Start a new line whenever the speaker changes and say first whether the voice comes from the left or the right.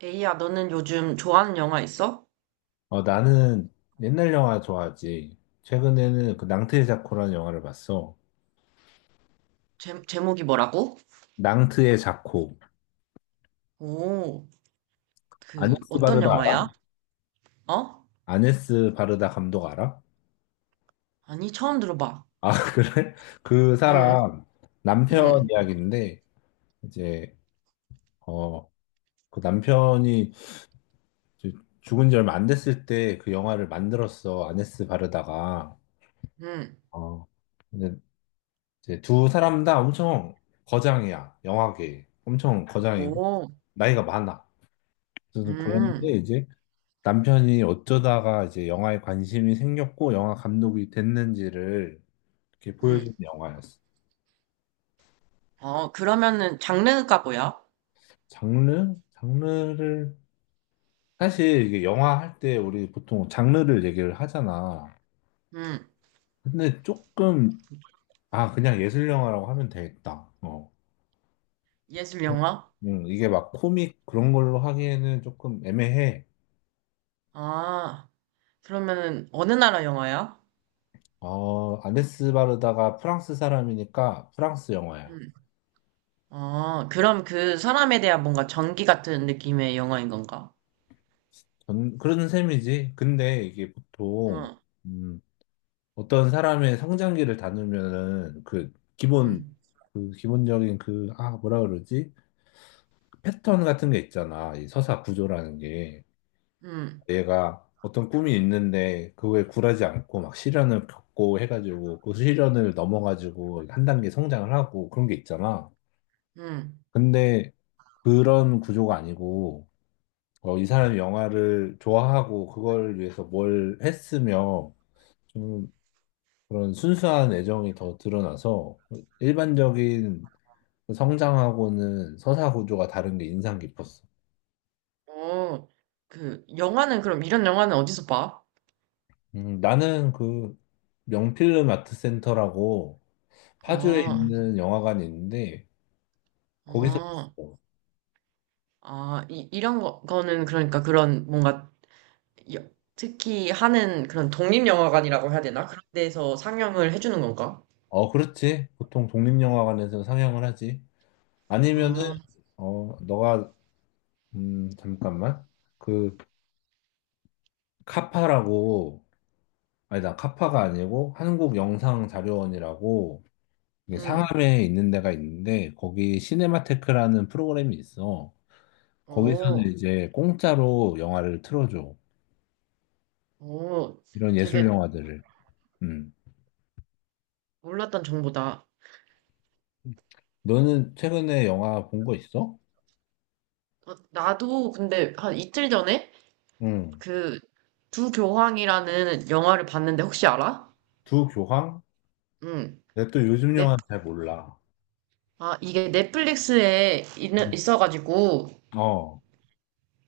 right: 에이야, 너는 요즘 좋아하는 영화 있어?
left: 나는 옛날 영화 좋아하지. 최근에는 그 낭트의 자코라는 영화를 봤어.
right: 제목이 뭐라고?
left: 낭트의 자코.
right: 오, 그,
left: 아네스
right: 어떤
left: 바르다
right: 영화야?
left: 알아?
right: 어?
left: 아네스 바르다 감독 알아?
right: 아니, 처음 들어봐.
left: 아, 그래? 그
right: 응,
left: 사람 남편
right: 응,
left: 이야기인데, 이제, 어, 그 남편이 이제 죽은 지 얼마 안 됐을 때 그 영화를 만들었어. 아네스 바르다가.
right: 응.
left: 어, 근데 이제 두 사람 다 엄청 거장이야. 영화계. 엄청 거장이고,
right: 오,
left: 나이가 많아. 그래서 그런데
right: 음,
left: 이제 남편이 어쩌다가 이제 영화에 관심이 생겼고 영화 감독이 됐는지를 이렇게
right: 음.
left: 보여주는 영화였어.
right: 어, 그러면은 장르가 뭐야?
left: 장르? 장르를 사실 이게 영화 할 때 우리 보통 장르를 얘기를 하잖아.
right: 음,
left: 근데 조금 아 그냥 예술 영화라고 하면 되겠다. 어.
right: 예술 영화?
left: 이게 막 코믹 그런 걸로 하기에는 조금 애매해.
right: 아, 그러면은 어느 나라 영화야?
left: 아네스 바르다가 프랑스 사람이니까 프랑스 영화야.
right: 음. 아, 그럼 그 사람에 대한 뭔가 전기 같은 느낌의 영화인 건가?
left: 그런 셈이지. 근데 이게 보통,
right: 응,
left: 음, 어떤 사람의 성장기를 다루면은 그 기본
right: 응,
left: 그 기본적인 그 뭐라 그러지? 패턴 같은 게 있잖아. 이 서사 구조라는 게
right: 응,
left: 얘가 어떤 꿈이 있는데 그거에 굴하지 않고 막 시련을 겪고 해가지고 그 시련을 넘어가지고 한 단계 성장을 하고 그런 게 있잖아.
right: 응.
left: 근데 그런 구조가 아니고 이 사람이 영화를 좋아하고 그걸 위해서 뭘 했으며 그런 순수한 애정이 더 드러나서 일반적인 성장하고는 서사 구조가 다른 게 인상 깊었어.
right: 어, 그, 영화는 그럼 이런 영화는 어디서 봐?
left: 나는 그 명필름 아트센터라고 파주에
right: 아,
left: 있는 영화관이 있는데 거기서
right: 아,
left: 봤어.
right: 아, 이런 거는 그러니까 그런 뭔가 여- 특히 하는 그런 독립영화관이라고 해야 되나? 그런 데서 상영을 해주는 건가?
left: 어, 그렇지. 보통 독립영화관에서 상영을 하지. 아니면은
right: 아,
left: 너가 잠깐만. 그 카파라고 아니 나 카파가 아니고 한국영상자료원이라고 이게
right: 음,
left: 상암에 있는 데가 있는데 거기 시네마테크라는 프로그램이 있어. 거기서는
right: 오,
left: 이제 공짜로 영화를 틀어줘.
right: 오,
left: 이런 예술
right: 되게
left: 영화들을. 음.
right: 몰랐던 정보다.
left: 너는 최근에 영화 본 거 있어?
right: 어, 나도 근데 한 이틀 전에
left: 응.
right: 그 두 교황이라는 영화를 봤는데 혹시 알아?
left: 두 교황?
right: 응,
left: 내가 또 요즘
right: 넷,
left: 영화 잘 몰라.
right: 아, 이게 넷플릭스에 있는,
left: 음.
right: 있어가지고
left: 어,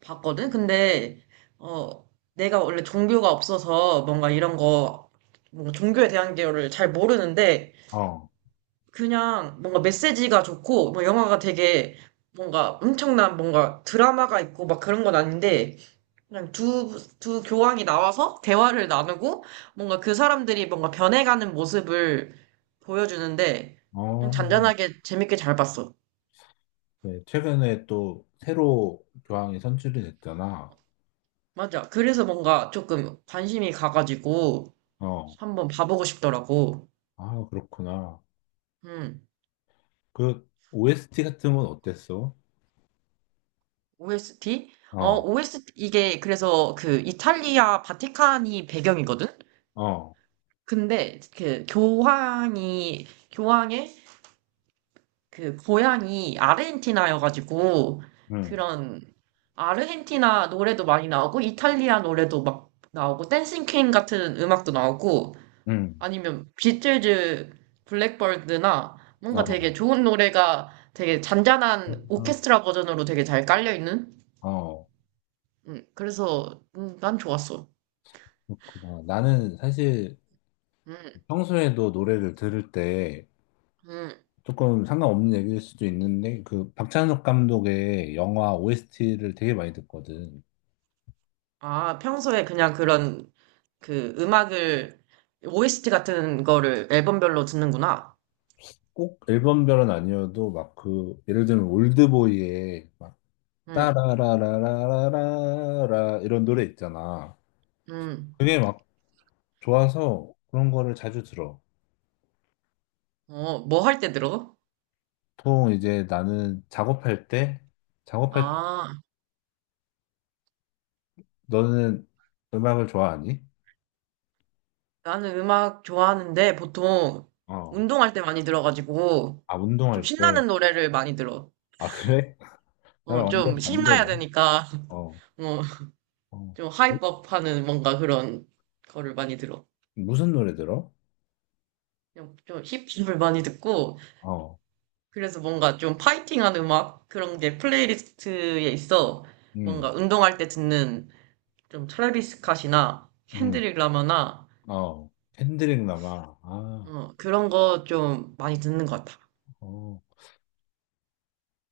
right: 봤거든? 근데, 어, 내가 원래 종교가 없어서 뭔가 이런 거, 뭔가 종교에 대한 거를 잘 모르는데,
left: 어,
right: 그냥 뭔가 메시지가 좋고, 뭐 영화가 되게 뭔가 엄청난 뭔가 드라마가 있고 막 그런 건 아닌데, 그냥 두 교황이 나와서 대화를 나누고, 뭔가 그 사람들이 뭔가 변해가는 모습을 보여주는데, 그냥
left: 어.
right: 잔잔하게 재밌게 잘 봤어.
left: 그래. 최근에 또 새로 교황이 선출이 됐잖아.
right: 맞아. 그래서 뭔가 조금 관심이 가가지고,
left: 어.
right: 한번 봐보고 싶더라고.
left: 아, 그렇구나.
right: 음,
left: 그 OST 같은 건 어땠어?
right: OST? 어,
left: 어,
right: OST, 이게 그래서 그 이탈리아 바티칸이 배경이거든?
left: 어.
right: 근데 그 교황의 그 고향이 아르헨티나여가지고
left: 응,
right: 그런 아르헨티나 노래도 많이 나오고 이탈리아 노래도 막 나오고 댄싱 퀸 같은 음악도 나오고
left: 응.
right: 아니면 비틀즈 블랙버드나 뭔가 되게
left: 어,
right: 좋은 노래가 되게 잔잔한 오케스트라 버전으로 되게 잘 깔려있는?
left: 어,
right: 그래서 난 좋았어.
left: 그렇구나. 나는 사실
right: 음,
left: 평소에도 노래를 들을 때
right: 음.
left: 조금 상관없는 얘기일 수도 있는데 그 박찬욱 감독의 영화 OST를 되게 많이 듣거든.
right: 아, 평소에 그냥 그런 그 음악을 OST 같은 거를 앨범별로 듣는구나.
left: 꼭 앨범별은 아니어도 막 그 예를 들면 올드보이의 막
right: 음,
left: 따라라라라라라 이런 노래 있잖아.
right: 음.
left: 그게 막 좋아서 그런 거를 자주 들어.
right: 어, 뭐 할 때 들어?
left: 보통 이제 나는 작업할 때 작업할 때
right: 아,
left: 너는 음악을 좋아하니?
right: 나는 음악 좋아하는데 보통
left: 어.
right: 운동할 때 많이 들어가지고
left: 아,
right: 좀
left: 운동할 때.
right: 신나는 노래를 많이 들어.
left: 아, 그래?
right: 어,
left: 나랑
right: 좀
left: 완전
right: 신나야
left: 반대네.
right: 되니까,
left: 어,
right: 어,
left: 어.
right: 좀
left: 무-
right: 하이법 하는 뭔가 그런 거를 많이 들어.
left: 무슨 노래 들어?
right: 그냥 좀 힙합을 많이 듣고,
left: 어,
right: 그래서 뭔가 좀 파이팅하는 음악? 그런 게 플레이리스트에 있어.
left: 음,
right: 뭔가 운동할 때 듣는 좀 트래비스 스캇이나
left: 음,
right: 켄드릭 라마나,
left: 어. 핸드릭 남아. 아,
right: 그런 거 좀 많이 듣는 것 같아.
left: 어.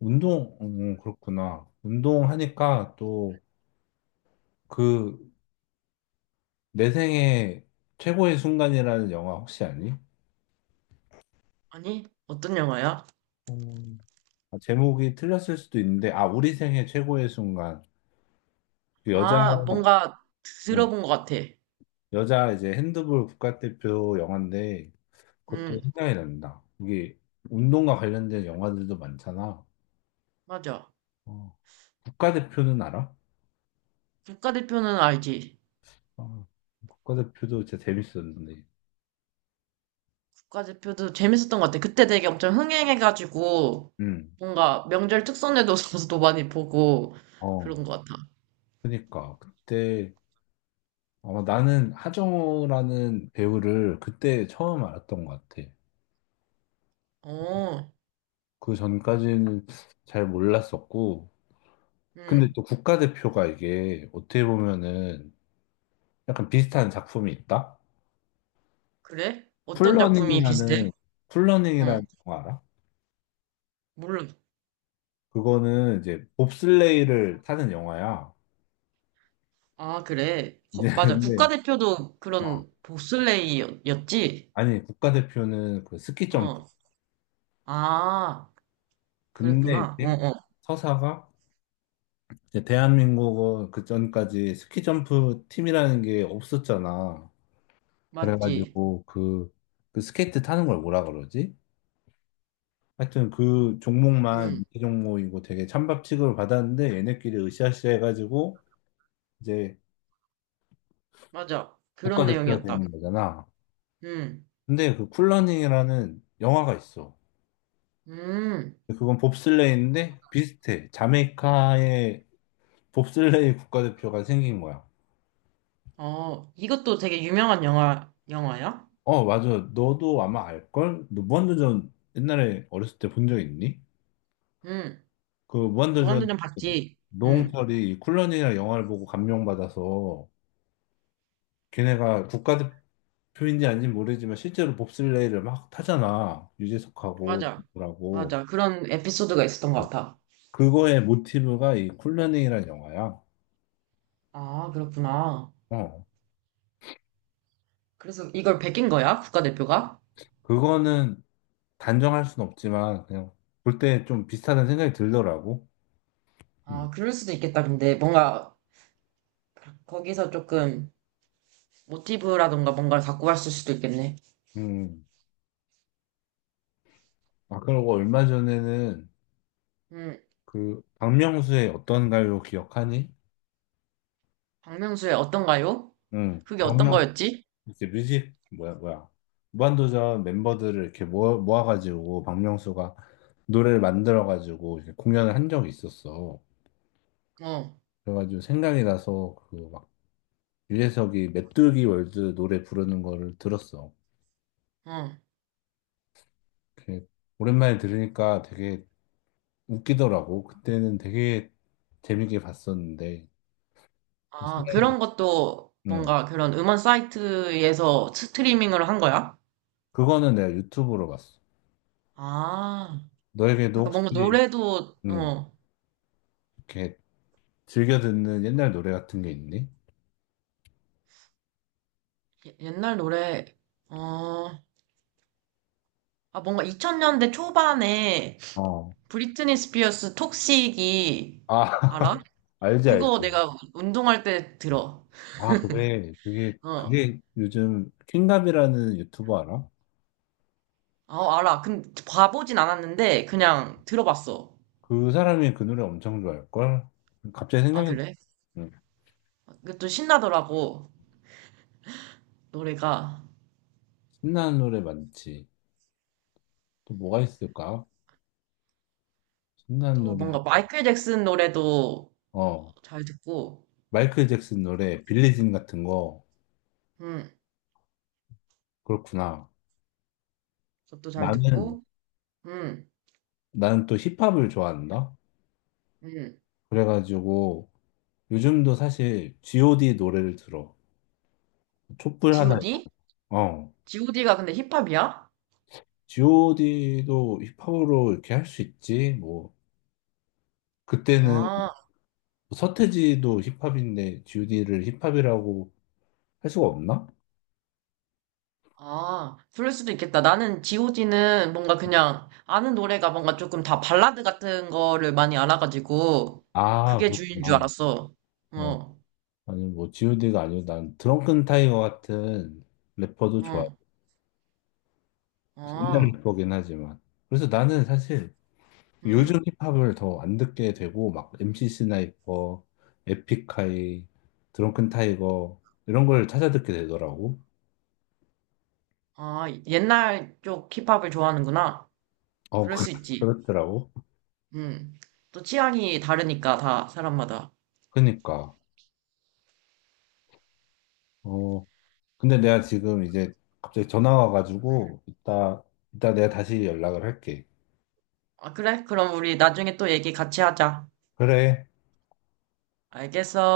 left: 운동, 그렇구나. 운동하니까 또 그, 내 생애 최고의 순간이라는 영화 혹시 아니?
right: 아니, 어떤 영화야?
left: 음. 아, 제목이 틀렸을 수도 있는데, 아, 우리 생애 최고의 순간. 그 여자,
right: 아, 뭔가
left: 어,
right: 들어본 것 같아.
left: 여자 이제 핸드볼 국가대표 영화인데, 그것도
right: 음,
left: 생각이 난다. 이게 운동과 관련된 영화들도 많잖아.
right: 맞아.
left: 어, 국가대표는 알아?
right: 국가대표는 알지.
left: 어, 국가대표도 진짜 재밌었는데.
right: 국가대표도 재밌었던 것 같아. 그때 되게 엄청 흥행해가지고,
left: 음.
right: 뭔가 명절 특선에도 많이 보고,
left: 어,
right: 그런 것 같아.
left: 그러니까 그때 아마 나는 하정우라는 배우를 그때 처음 알았던 것 같아.
right: 어,
left: 그 전까지는 잘 몰랐었고, 근데
right: 음,
left: 또 국가대표가 이게 어떻게 보면은 약간 비슷한 작품이 있다.
right: 그래? 어떤 작품이 비슷해?
left: 쿨러닝이라는
right: 어,
left: 쿨러닝이라는 영화 알아?
right: 몰라.
left: 그거는 이제 봅슬레이를 타는 영화야.
right: 아, 그래.
left: 이제
right: 맞아.
left: 근데
right: 국가대표도
left: 어,
right: 그런 보슬레이였지.
left: 아니 국가대표는 그 스키 점프.
right: 어, 아,
left: 근데
right: 그랬구나. 어,
left: 이제
right: 어,
left: 서사가 이제 대한민국은 그 전까지 스키 점프 팀이라는 게 없었잖아.
right: 맞지.
left: 그래가지고 그, 그 스케이트 타는 걸 뭐라 그러지? 하여튼 그 종목만
right: 음,
left: 인기 종목이고 되게 찬밥 취급을 받았는데 얘네끼리 으쌰으쌰 해가지고 이제
right: 맞아. 그런
left: 국가대표가
right: 내용이었다.
left: 되는 거잖아.
right: 음,
left: 근데 그 쿨러닝이라는 영화가 있어.
right: 음,
left: 근데 그건 봅슬레이인데 비슷해. 자메이카의 봅슬레이 국가대표가 생긴 거야.
right: 어, 이것도 되게 유명한 영화야?
left: 어, 맞아. 너도 아마 알걸? 너 무한도전 옛날에 어렸을 때 본 적 있니?
right: 음.
left: 그 무한도전
right: 무한도전 봤지? 응,
left: 노홍철이 이 쿨런이라 영화를 보고 감명받아서 걔네가 국가대표인지 아닌지 모르지만 실제로 봅슬레이를 막 타잖아. 유재석하고
right: 맞아.
left: 누구라고.
right: 맞아. 그런 에피소드가 있었던 것
left: 어,
right: 같아.
left: 그거의 모티브가 이 쿨런이라는 영화야.
right: 아, 그렇구나.
left: 어.
right: 그래서 이걸 베낀 거야? 국가대표가?
left: 그거는 단정할 순 없지만 그냥 볼 때 좀 비슷하다는 생각이 들더라고. 음.
right: 아, 그럴 수도 있겠다. 근데 뭔가 거기서 조금 모티브라던가 뭔가를 갖고 갔을 수도 있겠네.
left: 음. 아, 그리고 얼마 전에는
right: 음,
left: 그 박명수의 어떤 가요 기억하니?
right: 박명수의 어떤가요?
left: 응.
right: 그게 어떤
left: 박명
right: 거였지?
left: 이제 뮤직 뭐야 뭐야 무한도전 멤버들을 이렇게 모아 모아가지고 박명수가 노래를 만들어가지고 이렇게 공연을 한 적이 있었어.
right: 어,
left: 그래가지고 생각이 나서 그 막 유재석이 메뚜기 월드 노래 부르는 거를 들었어.
right: 어.
left: 이렇게 오랜만에 들으니까 되게 웃기더라고. 그때는 되게 재밌게 봤었는데, 또
right: 아,
left: 신기한,
right: 그런 것도
left: 응.
right: 뭔가 그런 음원 사이트에서 스트리밍을 한 거야?
left: 그거는 내가 유튜브로 봤어.
right: 아,
left: 너에게도
right: 그러니까
left: 혹시,
right: 뭔가 노래도,
left: 응, 이렇게 즐겨 듣는 옛날 노래 같은 게 있니?
right: 예- 옛날 노래, 어, 아, 뭔가 2000년대 초반에
left: 어.
right: 브리트니 스피어스 톡식이,
left: 아,
right: 알아?
left: 알지,
right: 그거
left: 알지.
right: 내가 운동할 때 들어.
left: 아, 그래. 그게,
right: 어,
left: 그게 요즘 킹갑이라는 유튜버 알아?
right: 어, 알아. 근 봐보진 않았는데, 그냥 들어봤어.
left: 그 사람이 그 노래 엄청 좋아할걸? 갑자기
right: 아,
left: 생각이,
right: 그래?
left: 응.
right: 그것도 신나더라고, 노래가.
left: 신나는 노래 많지. 또 뭐가 있을까? 신나는
right: 또
left: 노래,
right: 뭔가 마이클 잭슨 노래도
left: 어.
right: 잘 듣고,
left: 마이클 잭슨 노래, 빌리진 같은 거,
right: 음,
left: 그렇구나.
right: 그것도 잘
left: 나는,
right: 듣고, 음,
left: 나는 또 힙합을 좋아한다?
right: 음.
left: 그래가지고, 요즘도 사실 GOD 노래를 들어. 촛불 하나,
right: G.O.D?
left: 어.
right: G.O.D가 근데 힙합이야?
left: GOD도 힙합으로 이렇게 할 수 있지? 뭐, 그때는
right: 아.
left: 뭐 서태지도 힙합인데 GOD를 힙합이라고 할 수가 없나?
right: 아, 그럴 수도 있겠다. 나는 GOD는 뭔가 그냥 아는 노래가 뭔가 조금 다 발라드 같은 거를 많이 알아가지고
left: 아,
right: 그게 주인 줄
left: 그렇구나.
right: 알았어.
left: 어.
right: 어,
left: 아니, 뭐, GOD가 아니고 난 드렁큰 타이거 같은 래퍼도 좋아.
right: 어,
left: 옛날
right: 아,
left: 래퍼긴 하지만. 그래서 나는 사실 요즘
right: 음,
left: 힙합을 더 안 듣게 되고 막 MC 스나이퍼, 에픽하이, 드렁큰 타이거 이런 걸 찾아 듣게 되더라고.
right: 아, 옛날 쪽 힙합을 좋아하는구나.
left: 어
right: 그럴
left: 그-
right: 수 있지.
left: 그렇더라고.
right: 음, 또 취향이 다르니까 다 사람마다.
left: 그니까 어 근데 내가 지금 이제 갑자기 전화 와가지고 이따 내가 다시 연락을 할게.
right: 아, 그래? 그럼 우리 나중에 또 얘기 같이 하자.
left: 그래.
right: 알겠어.